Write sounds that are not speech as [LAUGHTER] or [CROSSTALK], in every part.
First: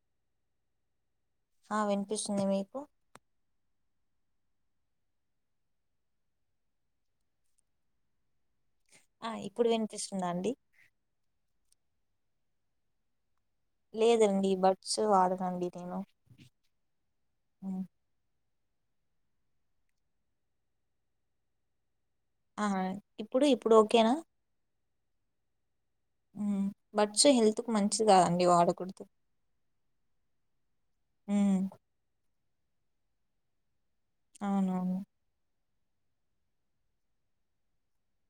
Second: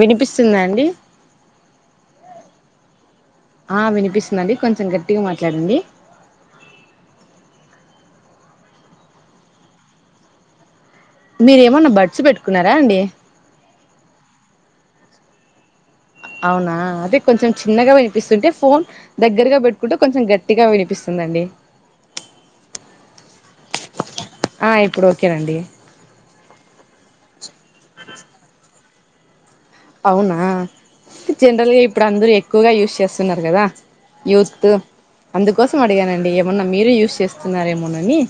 వినిపిస్తుందా అండి ఆ వినిపిస్తుంది మీకు ఆ వినిపిస్తుందండి కొంచెం గట్టిగ మాట్లాడండి ఆ ఇప్పుడు వినిపిస్తుందండి మీరేమన్న బడ్స్ పెట్టుకున్నారా అండి లేదండి బడ్స్ వాడనండి నేను అవునా అదే కొంచెం చిన్నగ వినిపిస్తుంటే ఫోన్ దగ్గరగా పెట్టుకుంటే కొంచెం గట్టిగా వినిపిస్తుందండి ఆ ఇప్పుడు ఇప్పుడు ఓకేనా ఆ ఇప్పుడు ఓకేనండి బట్స్ హెల్త్ కు మంచిది కాదండి వాడకూడదు అవునా ఉమ్ జనరల్గా ఇప్పుడు అందరుూ ఎక్కువగా యూస్్ చేస్తున్నారు కదా యూత్ అవునవును అందుకోసం అడిగానండి ఏమన్నా మీరే యూస్్ చేస్తున్నార ఏమనని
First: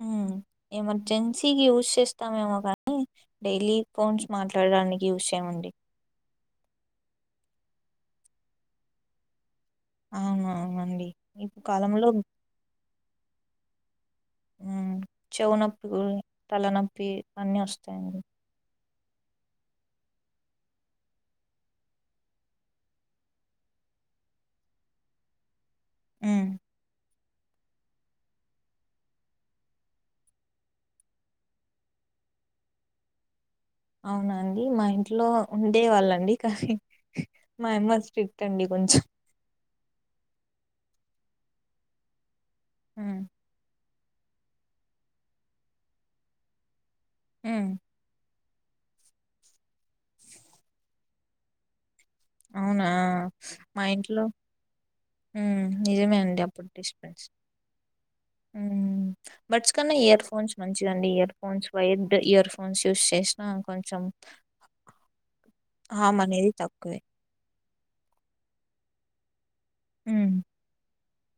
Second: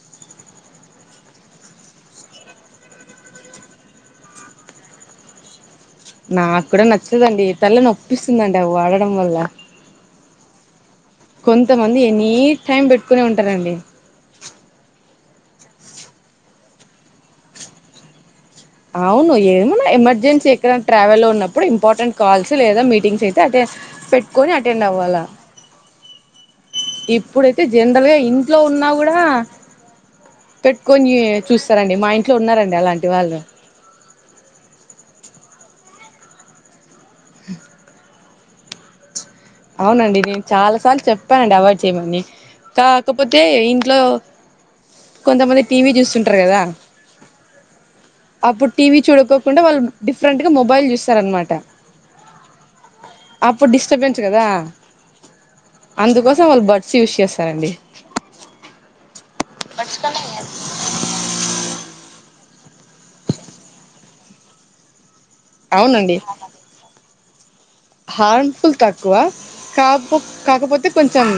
హ ఎమర్జెన్సీకి యూజ చేస్తామేమో కానీ డైలీ ఫోన్స్ మాట్లాడడానికి యూసేయండి నాకు కూడా నచ్చదండి తల్ల నొప్పిస్తుందండి అవి వాడడం వల్ల అవున అవునండి ఇప్పుడు కొంతమంది కాలంలో ఎనీ టైం పెట్టుకునే ఉంటారంండి ఉమ్ చెవు నొప్పి తలనొప్పి అన్నీ వస్తాయండి అవును ఏమనా ఎమర్జెన్సీ ఎక్కడ ట్రావెల్ ఉన్నప్పుడు ఇంపార్టెంట్ కాల్స్ లేదా మీటింగ్స్ అయితే అే పెట్టుకొని అటెండ్ అవ్వాలా ఆ ఇప్పుడైతే జనరల్ గా ఇంట్లో ఉన్నా కూడా పెట్టుకొని చూస్తారంండి మా ఇంట్లో ఉన్నారండి అలాంటి వాళ్ళు అవునండి మా ఇంట్లో ఉండే వాళ్ళండి కానీ మా అమ్మ స్ట్రి చడిగుంజ్ అవునండి నేను చాలా సార్లు చెప్పానండి అవాయిడ్ చేయమని హ్మ్ కాకపోతే ఇ ఇంట్లో కొంతమంది టీవీ చూస్తుంటారు కదా ఉమ్మ్ అప్పుడు టీవీ చూడుకోకుండా వాళ్ళు డిఫరెంట్ గా మొబైల్ చూస్తార అనమాట అవునా మా ఇంట్లో కదా నిజమే అండి అందుకోసం వాళ్ళు అప్పుడు బడ్స్ యూజ్ డిస్పెన్స్ చేస్తారండి బట్చ్ కన్నా ఇయర్ ఫోన్స్ మంచిదండి earphones wire earphones use చేసినా కొంచం అవునండి హామ్ అనేది తక్కువే హార్మ్ఫుల్ తాకువ కాపో హ్మ్ కాకపోతే కొంచెం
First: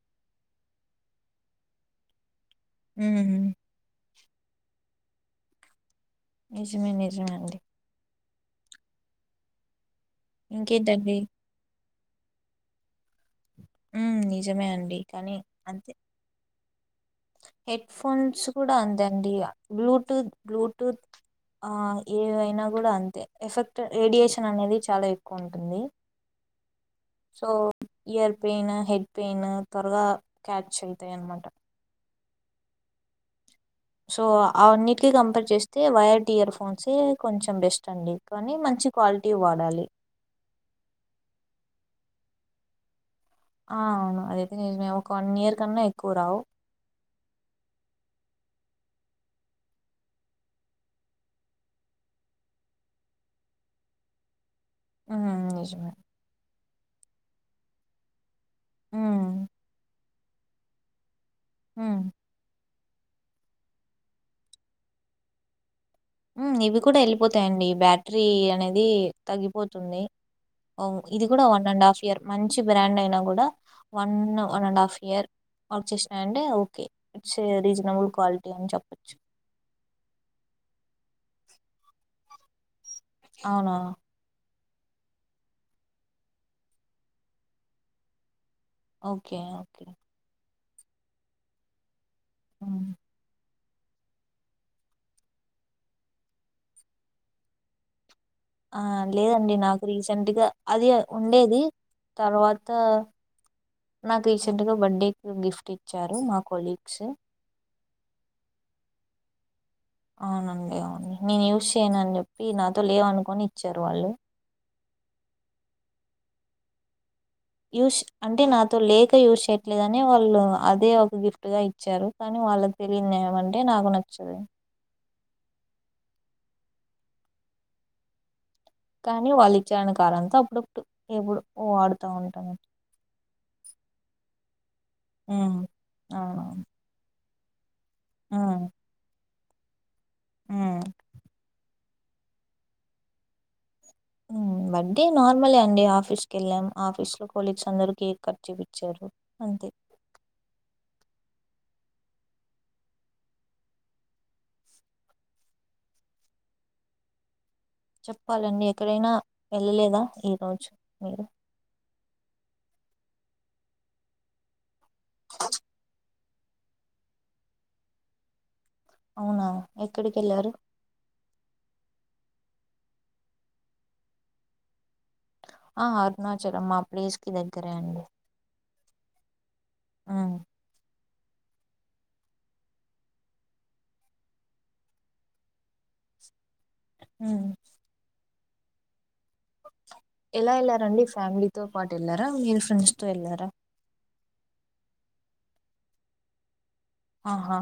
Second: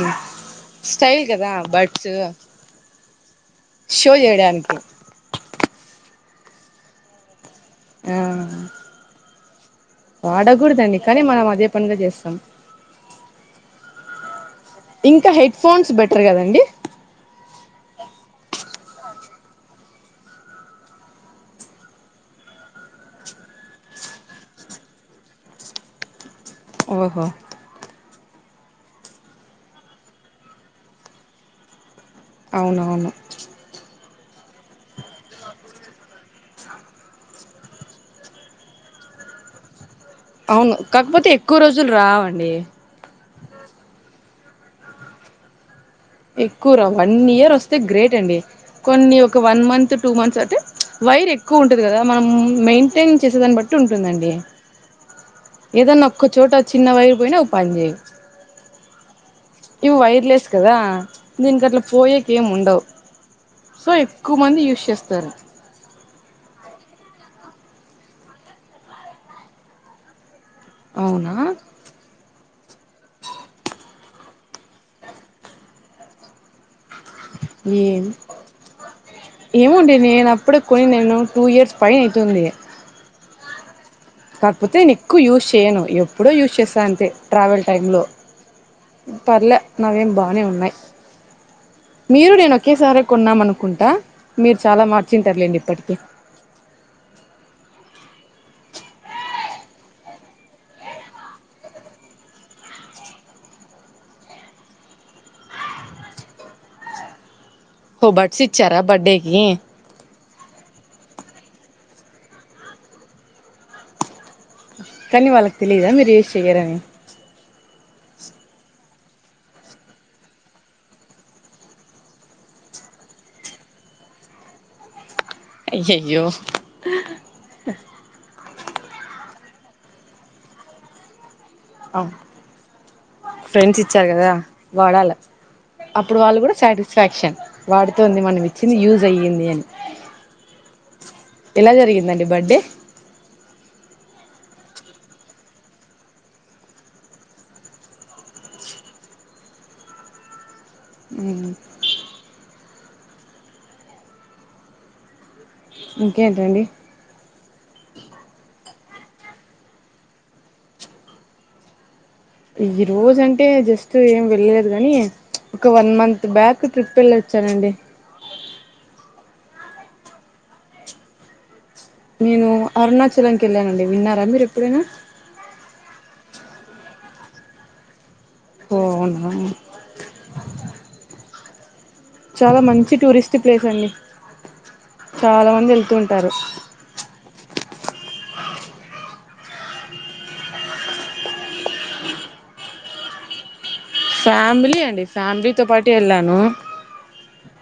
స్టైల్ కదా బర్డ్స్ హ షో చేయడానికి నిజమే నిజమే అండి హా వాడకూడదండి ఇంకేంటండి కానీ మనం అదే పనుగ చేస్తాం నిజమే అండి ఇంకా కానీ హెడ్ ఫోన్స్ అంతే బెటర్ కదండి హెడ్ ఫోన్స్ కూడా ఉందండి బ్లూటూత్ బ్లూటూత్ ఆ ఏవైనా కూడా అంతే ఎఫెక్ట్ రేడియేషన్ అనేది చాలా ఎక్కువ ఉంటుంది ఓహో so ear pain head pain త్వరగా క్యాచ్ అవుతాయి అన్నమాట అవునవును సో అన్నిటిక కంపేర్ చేస్తే వైయర్డ్ ఇయర్ ఫోన్సే కొంచెం బెస్ట్ అండి కానీ మంచి క్వాలిటీ వాడాలి అవును కాకపోతే ఎక్కువ రోజులు రావండి ఆవును అదే ఒక వన్ ఇయర్ కన్నా ఎక్కువ రావు. ఎక్కువరా వన్ ఇయర్ వస్తే గ్రేట్ అండి కొన్ని ఒక వన్ మంత్ టూ మంత్స్ అంటే వైర్ ఎక్కువ ఉంటంది కదా మనం మెయింటైన్ చేసే బట్టి ఉంటుందండి హ్మ్. నిజమే. ఏదన్నా ఒక్కచోట చిన్న వైర్ పోయినా పని చేయి హ్మ్ వైర్లెస్ కదా దీనికిక అట్లా హ్మ్. పోయక ఏం ఉండవు సో ఎక్కువ మంది యూస్ చేస్తారు ఇవి కూడ వెళ్ళిపోతాయండి బ్యాటరీ అనేది తగ్గిపోతుంది వు ఇది అవునా కూడ వన్ అండ్ హఫ్ ఇయర్ మంచి బ్రాండ్ అయినా కూడ one one and half year work చేసినంటే ఏం చెప్పచ్చు ఏముండే నేను అప్పుడే కొని నేను టూ ఇయర్స్ పై [UNINTELLIGIBLE] అవునా కాకపోతే నేను ఎక్కువ యూజ్ చేయను ఎప్పుడో యూజ్ చేస్త అంతే ట్రావెల్ టైంలో ఓకే పర్లే ఓకే నవ్వేం బానే ఉన్నాయి మీరు నేను ఉమ్. ఒకేసారే కొన్నామను కుంటా మీరు చాల మార్చింటారులేండి ఇప్పటికే ఆ లేదండి నాకు రీసెంట్గా అది ఉండేది తర్వాత నాకు రీసెంట్గ బర్త్డేకి గిఫ్ట్ ఇచ్చారు మా కొలీగ్స్ హో బడ్సి ఇచ్చార బడ్డేకి అవునండి అవునుడి నేను యూస్ చేయను అని చెప్పి నాతో లేవనుకోని ఇచ్చారు వాళ్ళు కానీ వాళ్ళకి తెలీయద మీరు యూస్ చెయ్యారని యూస్ అంటే నాతో లేక యూస్ చేయట్లేదని వాళ్ళు అదే ఒక గిఫ్ట్ గా ఇచ్చారు కానీ వాళ్ళ తెలియంనిది ఏమంటే నాకు నచ్చదు అయ్యాయో కానీ వాళ్ళు ఇచ్చానా [UNINTELLIGIBLE] అప్పుడప్పుడు ఎప్పుడు వాడుతా ఉంటాన ఫ్రెండ్స్ ఇచ్చారు కదా వాడాల ఉమ్ అప్పుడు వాళ్ళు కూడ అవునవును సాటిస్ఫాక్షన్ వాడుతోంది మనం ఇచ్చింది యూజ్ అయ్యింది అని ఆ ఎలా జరిగిందండి బడె బర్డే నార్మలే అండి ఆఫీస్ కెళ్ళాం ఆఫీస్ లో కొలీగ్స్ అందరు కేక్ కట్ చెప్పిచారు అంతే హు ఇంకేంటండి చెప్పాలండి ఎక్కడైనా వెళ్ళలేదా ఈరోజు మీరు ఈ రోజ అంటే జస్ట్ ఏం వెళ్ళలేదు కానీ ఒక వన్ మం బ్యాక్ ట్రిప్ కెళ్ళొచ్చానండి అవునా ఎక్కడికెళ్ళారు నేను అరుణాచలంకి వెళ్ళానండి విన్నారా మీరు ఎప్పుడైనా ఆ అరుణచలం మా ప్లేస్ కి దగ్గరే అండి ఒ అవునా ఆ చాల మంచి టూరిస్ట్ ప్లేస్ అండి చాల మంది వెళ్తుూ ఉంటారు హు అ ఎలా వెళ్లారండి ఫ్యామిలీతో పాటు వెళ్ళార మీరు ఫ్రెండ్స్ తో వెళ్లార ఫ్యామిలీ అండి ఫ్యామిలీతో పాటు వెళ్ళాను ఆహా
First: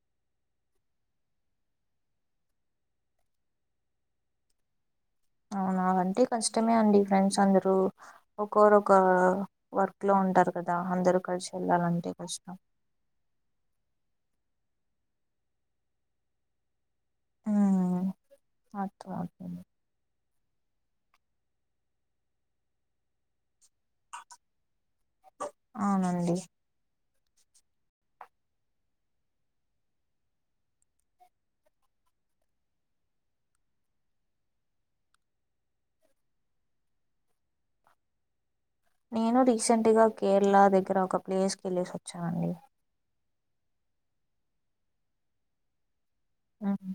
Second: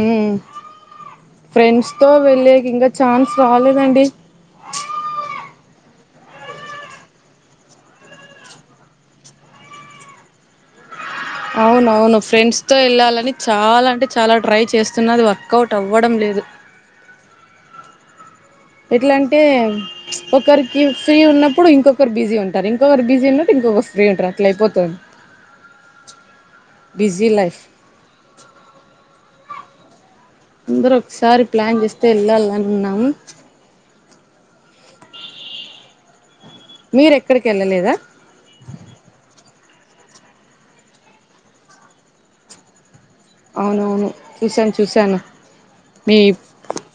ఏ ఫ్రెండ్స్ తో వెళ్లేకి ఇంగ ఛాన్స్ రాలేదండి అవునా అంటే కష్టమే అండి ఫ్రెండ్స్ అందరు ఒకరొకరు వర్క్ లో ఉంటారు కద అందరు అవున అవును ఫ్రెండ్స్ తో వెళ్ళాలని చాల అంటే చాల ట్రై చేస్తున్నది వర్కౌట్ అవ్వడం లేదు ఆ ఎట్లంటే ఒకరికి ఫ్రీ ఉన్నప్పుడు ఇంకొకరు బిజీ ఉంటరు, ఇంకొకరు బిజీ ఉన్నప్డు ఇంకొకరు ఫ్రీ ఉంటరు అట్లయిపోతుంద్ అవునండి బిజీ లైఫ్ అందరొక్సారి ప్లాన్ చేస్తే ఎళ్ళాలనున్నాము మీరెక్కడికెళ్ళలేదా నేను రీసెంట్గా కేరలా దగ్గర ఒక ప్లేస్కి ఎల్లెసోచ్చానండి అవునవును కిసన్ చూశాను మీప్ ఉమ్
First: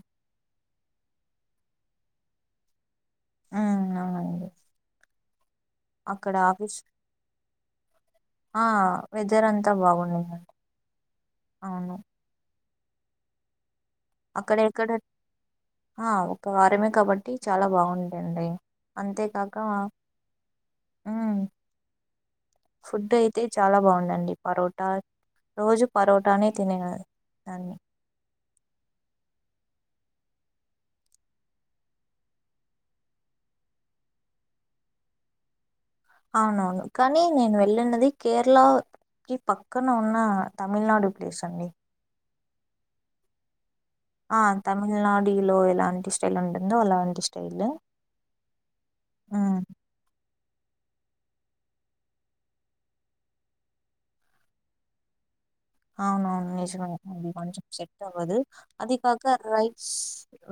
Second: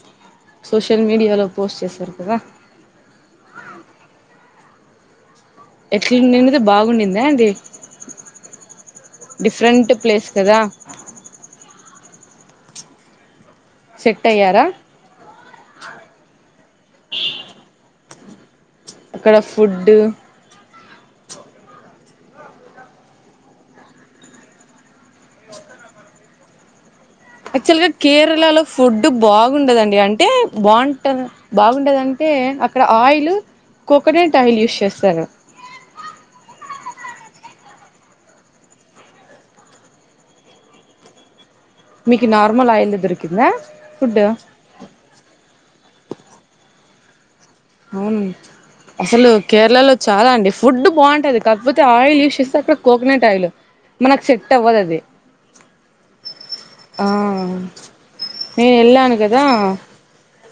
సోషల్ మీడియాలో పోస్ట్ చేసారు కదా ఆ అవునండి అక్కడ ఎట్లుండింది, ఆఫీస్ బాగుండిందా అండి ఆ వెదర్ అంతా డిఫరెంట్ ప్లేస్ బాగున్దిండండి కదా అవును సెట్ అక్కడ అయ్యారా ఎక్కడ ఆ ఒక్క వారమే కాబట్టి చాలా బాగుంటింది అక్కడ అంతేగాక ఫుడ్ ఫుడ్ అయితే చాలా బాగుందండి పరోటా, రోజు పరోటానే తినేదా ఆక్చువల్ గ కేరళ లో ఫుడ్ బాగ్ బాగుండదండి అంటే బాగుంటం బాగుండదంటే అక్కడ ఆయిల్ కోకనట్ ఆయిల్ యూస్ చేస్తారు అవునవును కనీ నేను వెళ్ళున్నది కేరళ కి పక్కన ఉన్నా తమిళనాడు ప్లేస్ అండి. కి నార్మల్ ఆయిలే దొరికిందా ఫుడ్ ఆ తమిళనాడులో ఎలాంటి స్టైల్ ఉంటుందో అలాం అవును అసలు ఉమ్ కేరళలో చాలా అండి ఫుడ్ బావున్ టది కాకపోతే ఆయిల్ యూస్ చేసాక కోకనట్ ఆయిల్, మనకు సెట్ అవ్వదది. అవునవును నిజమే అది కొంచం సెట్ అవ్వదు, నేను అది వెళ్ళాను కాక కదా రైస్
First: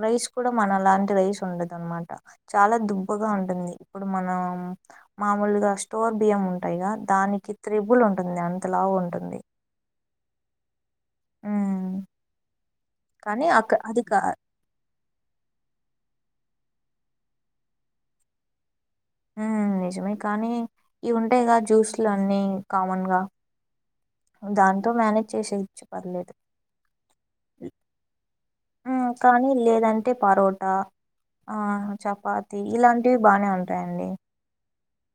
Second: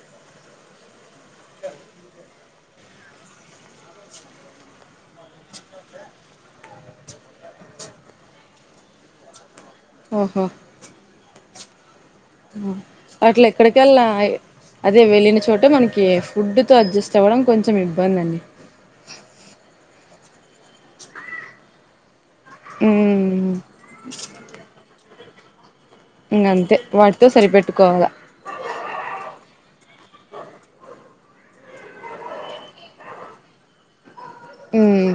రైస్ కూడా మనలాంటి రైస్ ఉండద నమాట, చాలా దుబ్బగా ఉంటుంది ఇప్పుడు మనం మామూలుగా స్టోర్ బియ్యం ఉంటాయిగా దానికి త్రిబుల్ ఉంటుంది అంత లావు ఉంటుంది. ఉమ్ హు ఉమ్ కానీ అక్క అది అట్లెక్కడికెల్నా కా ఆ అదే వెళ్ళిన చోట మనకి ఫుడ్ కడ్జస్ట్ అవ్వడం కొంచెం ఇబ్బంది అండి ఉమ్ నిజమే కానీ ఇవుంటాయిగా జ్యూస్ లన్ ఉమ్ దాంతో మేనేజ్ చేసేయోచ్చు పర్లేదు ఇంగ అంతే వాటితో సరిపెట్టుకోవాల కానీ లేదంట్ అంటే పరోటా ఆ చపాతి ఇలాంటివి బానే ఉంటాయండి ఉమ్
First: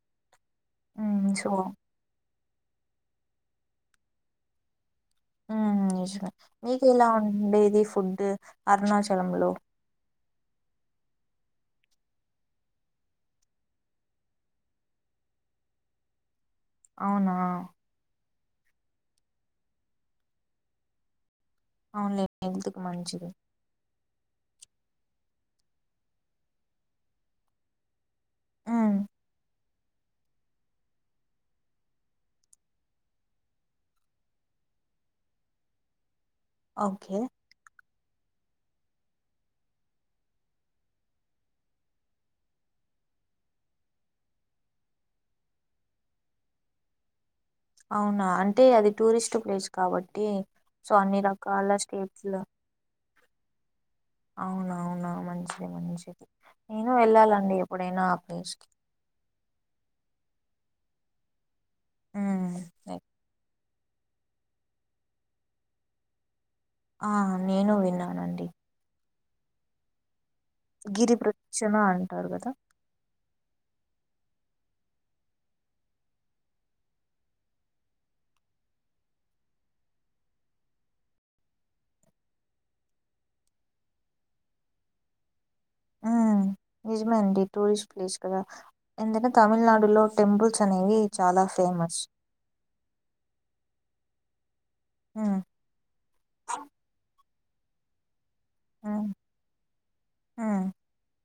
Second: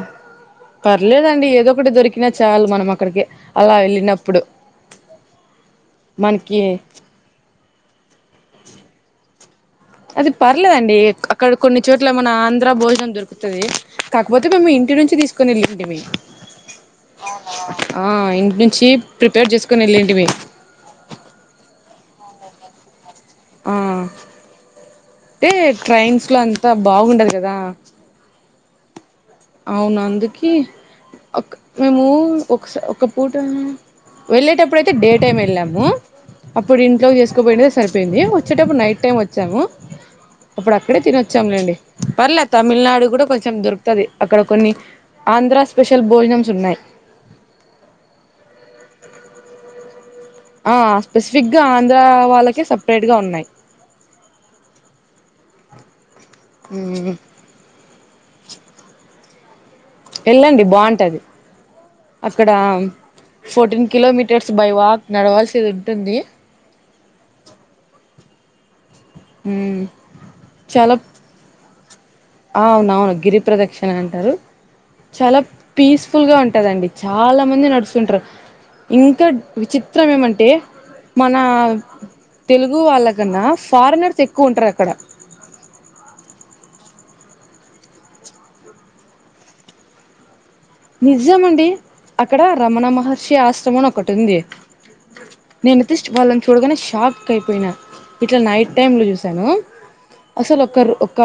ఉమ్ పర్లేదండి సో ఏదోకటి దొరికినా చాలు మనమక్కడికి అలా ఎళ్ళినప్పుడు ఉమ్ హ్మ్ నిజమే మీకు ఎలా ఉండేది ఫుడ్ అరుణాచలం లో? అది పర్లేదండి క అక్కడ కొన్ని చోట్ల మన ఆంధ్ర భోజనం దొరుకుతది, కాకపోతే మేము ఇన్ ఇంటి నుంచి తీసుకొని ఏళ్ళుంటిమి అవునా నుంచి ప్రిపేర్ జేసుకుని ఎల్లింటిమి అవున్లె హెల్త్ కు మంచిది ఉమ్ టే ట్రైన్స్ లో అంతా బావుండదు గదా ఉమ్ అవునందుకే ఒక్ మేము ఒకస ఒక పూట వెళ్ళేటప్పుడయితే డే టైమ్ వెళ్ళాము, అప్పుడు ఇంట్లో ఓకే చేసుకోపోయినయి సరిపేయింది వచ్చేటప్పుడు నైట్ టైం ఒచ్చాము అప్పుడక్కడే తినొచ్చాములేండి పర్లే తమిళనాడు గుడ కొంచెం దొరుకుతది అక్కడ కొన్ని ఆంధ్రా స్పెషల్ భోజనమ్స్ ఉన్నాయి అవునా అంటే అది టూరిస్ట్ ప్లేస్ కాబట్ ఆ స్పెసిఫిక్ గా ఆంధ్ర లో వాళ్ళకే సపరేట్ గా ఉన్నాయి అవునవునా మంచిది మంచిది నేను మ్ వెళ్ళాలండి ఎప్పుడైనా ఇష్ కి ఎళ్ళండి బాగుంటది ఉమ్ అక్కడ ఫోర్టీన్ కిలోమీటర్స్ బై వాక్ నడవాల్సింది ఉంటుంది ఆ నేను విన్నానండి ఉ గిరిప్రదక్షన అన్ అవునవును గిరిప్రదక్షిణ అంటారు చాలా పీస్ ఫుల్ గా ఉంటదండి చాలా మంది నడుస్తుంటారు ఇంకా విచిత్రం ఏమంటే మన తెలుగు వాళ్ళ కన్నా ఫార్నర్స్ ఎక్కువ ఉంటారు అక్కడ ఉ నిజమే అండి టూరిస్ట్ ప్లేస్ కదా ఏందిఅంటే తమిళనాడులో టెంపుల్స్ అనేవి చాలా నిజమండి ఫేమస్ అక్కడ రమణ మహర్షి ఆశ్రమం అను ఒకటి ఉంది ఉమ్ నేను తీస్ట్ వాళ్ళని చూడగానే షాక్ అయిపోయినా ఇట్లా నైట్ టైమ్ లో ఉమ్ చూసాను అసలు ఉమ్ ఒకరు ఒక్క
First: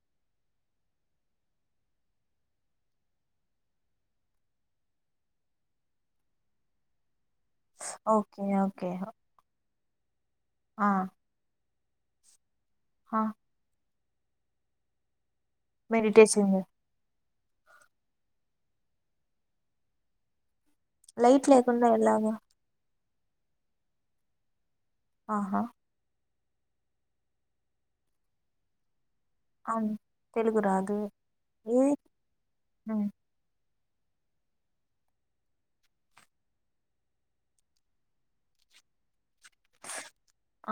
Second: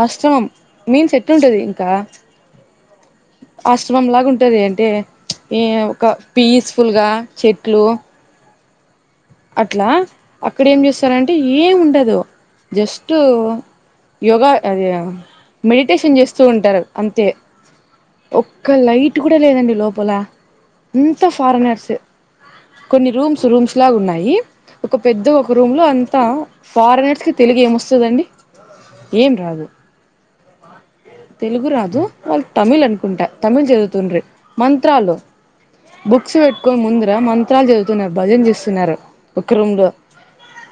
ఆశ్రమం మీల్స్ ఎట్ల ఉంటది ఇంకా ఆశ్రమంలాగా ఉంటది ఎంటె ఏ ఒక పీస్ ఫుల్ గా చెట్లు ఓకే ఓకే అట్లా అక్కడ ఏం ఆ చేస్తారంటే ఏం ఉండదు జస్ట్ ఆ యోగా అది మెడిటేషన్ చేస్తూ ఉంటారు అంతే ఒక్క లైట్ కూడా లేదండి లోపల ఇంత లైట్ ఫారనర్స్ లేకుండా ఎలాగా కొన్ని రూమ్స్ రూమ్స్ లాగా ఉన్నాయి ఒక పెద్ద ఒక ఆహా రూమ్ లో అంతా ఫారిగ్నర్స్ కి తెలుగు ఏమోస్తది అండి ఏం రాదు అవును తెలుగు రాదు తెలుగు ఏది రాదు వాళ్ళు తమిళ్ ఉమ్ అనుకుంట తమిళ్ చదువు తుండ్రె మంత్రాలు బుక్స్ వెట్టుకోనీ ముంద్ర మంత్రాలు చదువుతున్నారు భజన చేస్తున్నారు ఒక రూమ్ లో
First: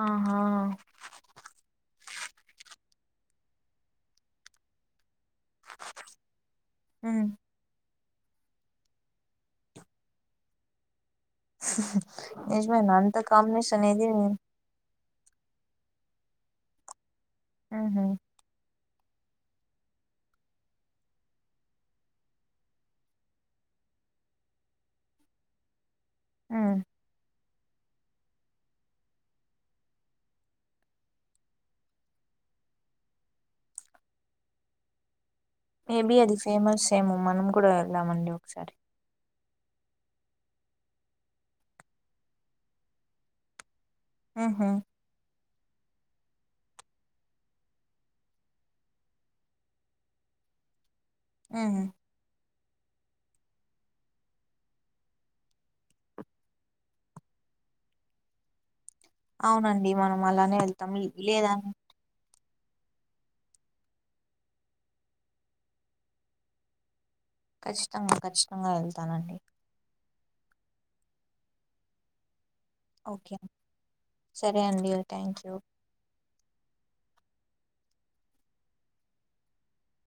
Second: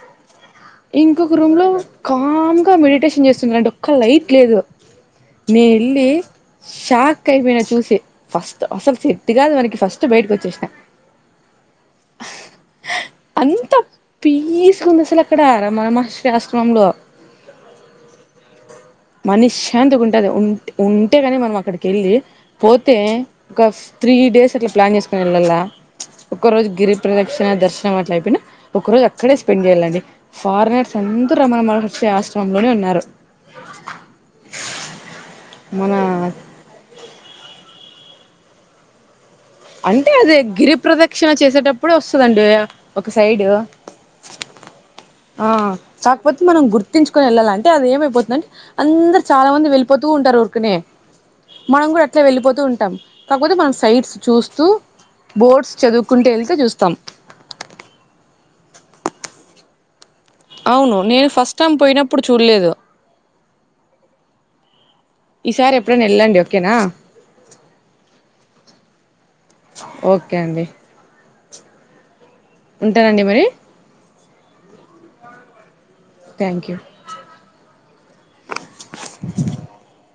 ఆహా ఇంకొక రూమ్ లో కామ్గా మెడిటేషన్ చేస్తుంనాడు ఒక్క లైట్ లేదు నే ఏళ్లి ఉమ్ షాక్ అయిపోయినా చూసి ఫస్ట్ అసలు సేట్ కాదు మనకి ఫస్ట్ బయటకి వచ్చేసిన నిజమేనా అంత కాంబినేషన్ అనేది పీస్గా ఉంది అసలు అక్కడ రమణ మహర్షి ఆశ్రమంలో ఉ హు మనిశాంతి గ ఉంటది ఉంటే ఉంటేగాని మనం అక్కడికి వెళ్ళి పోతే ఒకసు త్రీ డేస్ అట్లా ప్లాన్ చేసుకోని వెళ్ళాల ఒక్కరోజు ఉమ్ గిరిప్రదక్షి నా దర్శనం అట్లా అయిపోయినా ఒక రోజు అక్కడే స్పెండ్ చేయాలండి ఫారనర్స్ అందరు అమన మచ్చి ఆశ్రమ మంగానే ఉన్నారు మేబీ మన అది ఫేమస్ ఏమో మనం కూడా వెళ్దామండి ఒకసారి అంటే అదే గిరి ప్రదక్షిణ చేసేటప్పుడు వస్తదండి ఒక సైడు ఆహా ఆ కాకపోతే మనం గుర్తించుకొని వెళ్ళాలి అంటే అది ఏమైపోతుంది అని అందరు చాలా మంది వెళ్ళిపోతూ ఉం తారు ఊరు కనే ఉహు మనం కూడా అట్లా వెళ్ళిపోతూ ఉంటాం కాకపోతే మనం సైట్స్ చూసు స్తు బోర్డ్స్ చదువుకుంటూ వెళ్తే చూస్తాం అవునండి మనం అలానే వెళ్తాం లేదు అన్ చూడులేెదు ఈసారి ఎప్పుడైనా వెళ్ళండి ఓకేనా ఖచ్చితంగా ఖచ్చితంగా వెళ్తానండి ఓకే అండి ఉంటానండి ఓకే మరి సరే అండి థ్యాంక్ యూ థ్యాంక్ యూ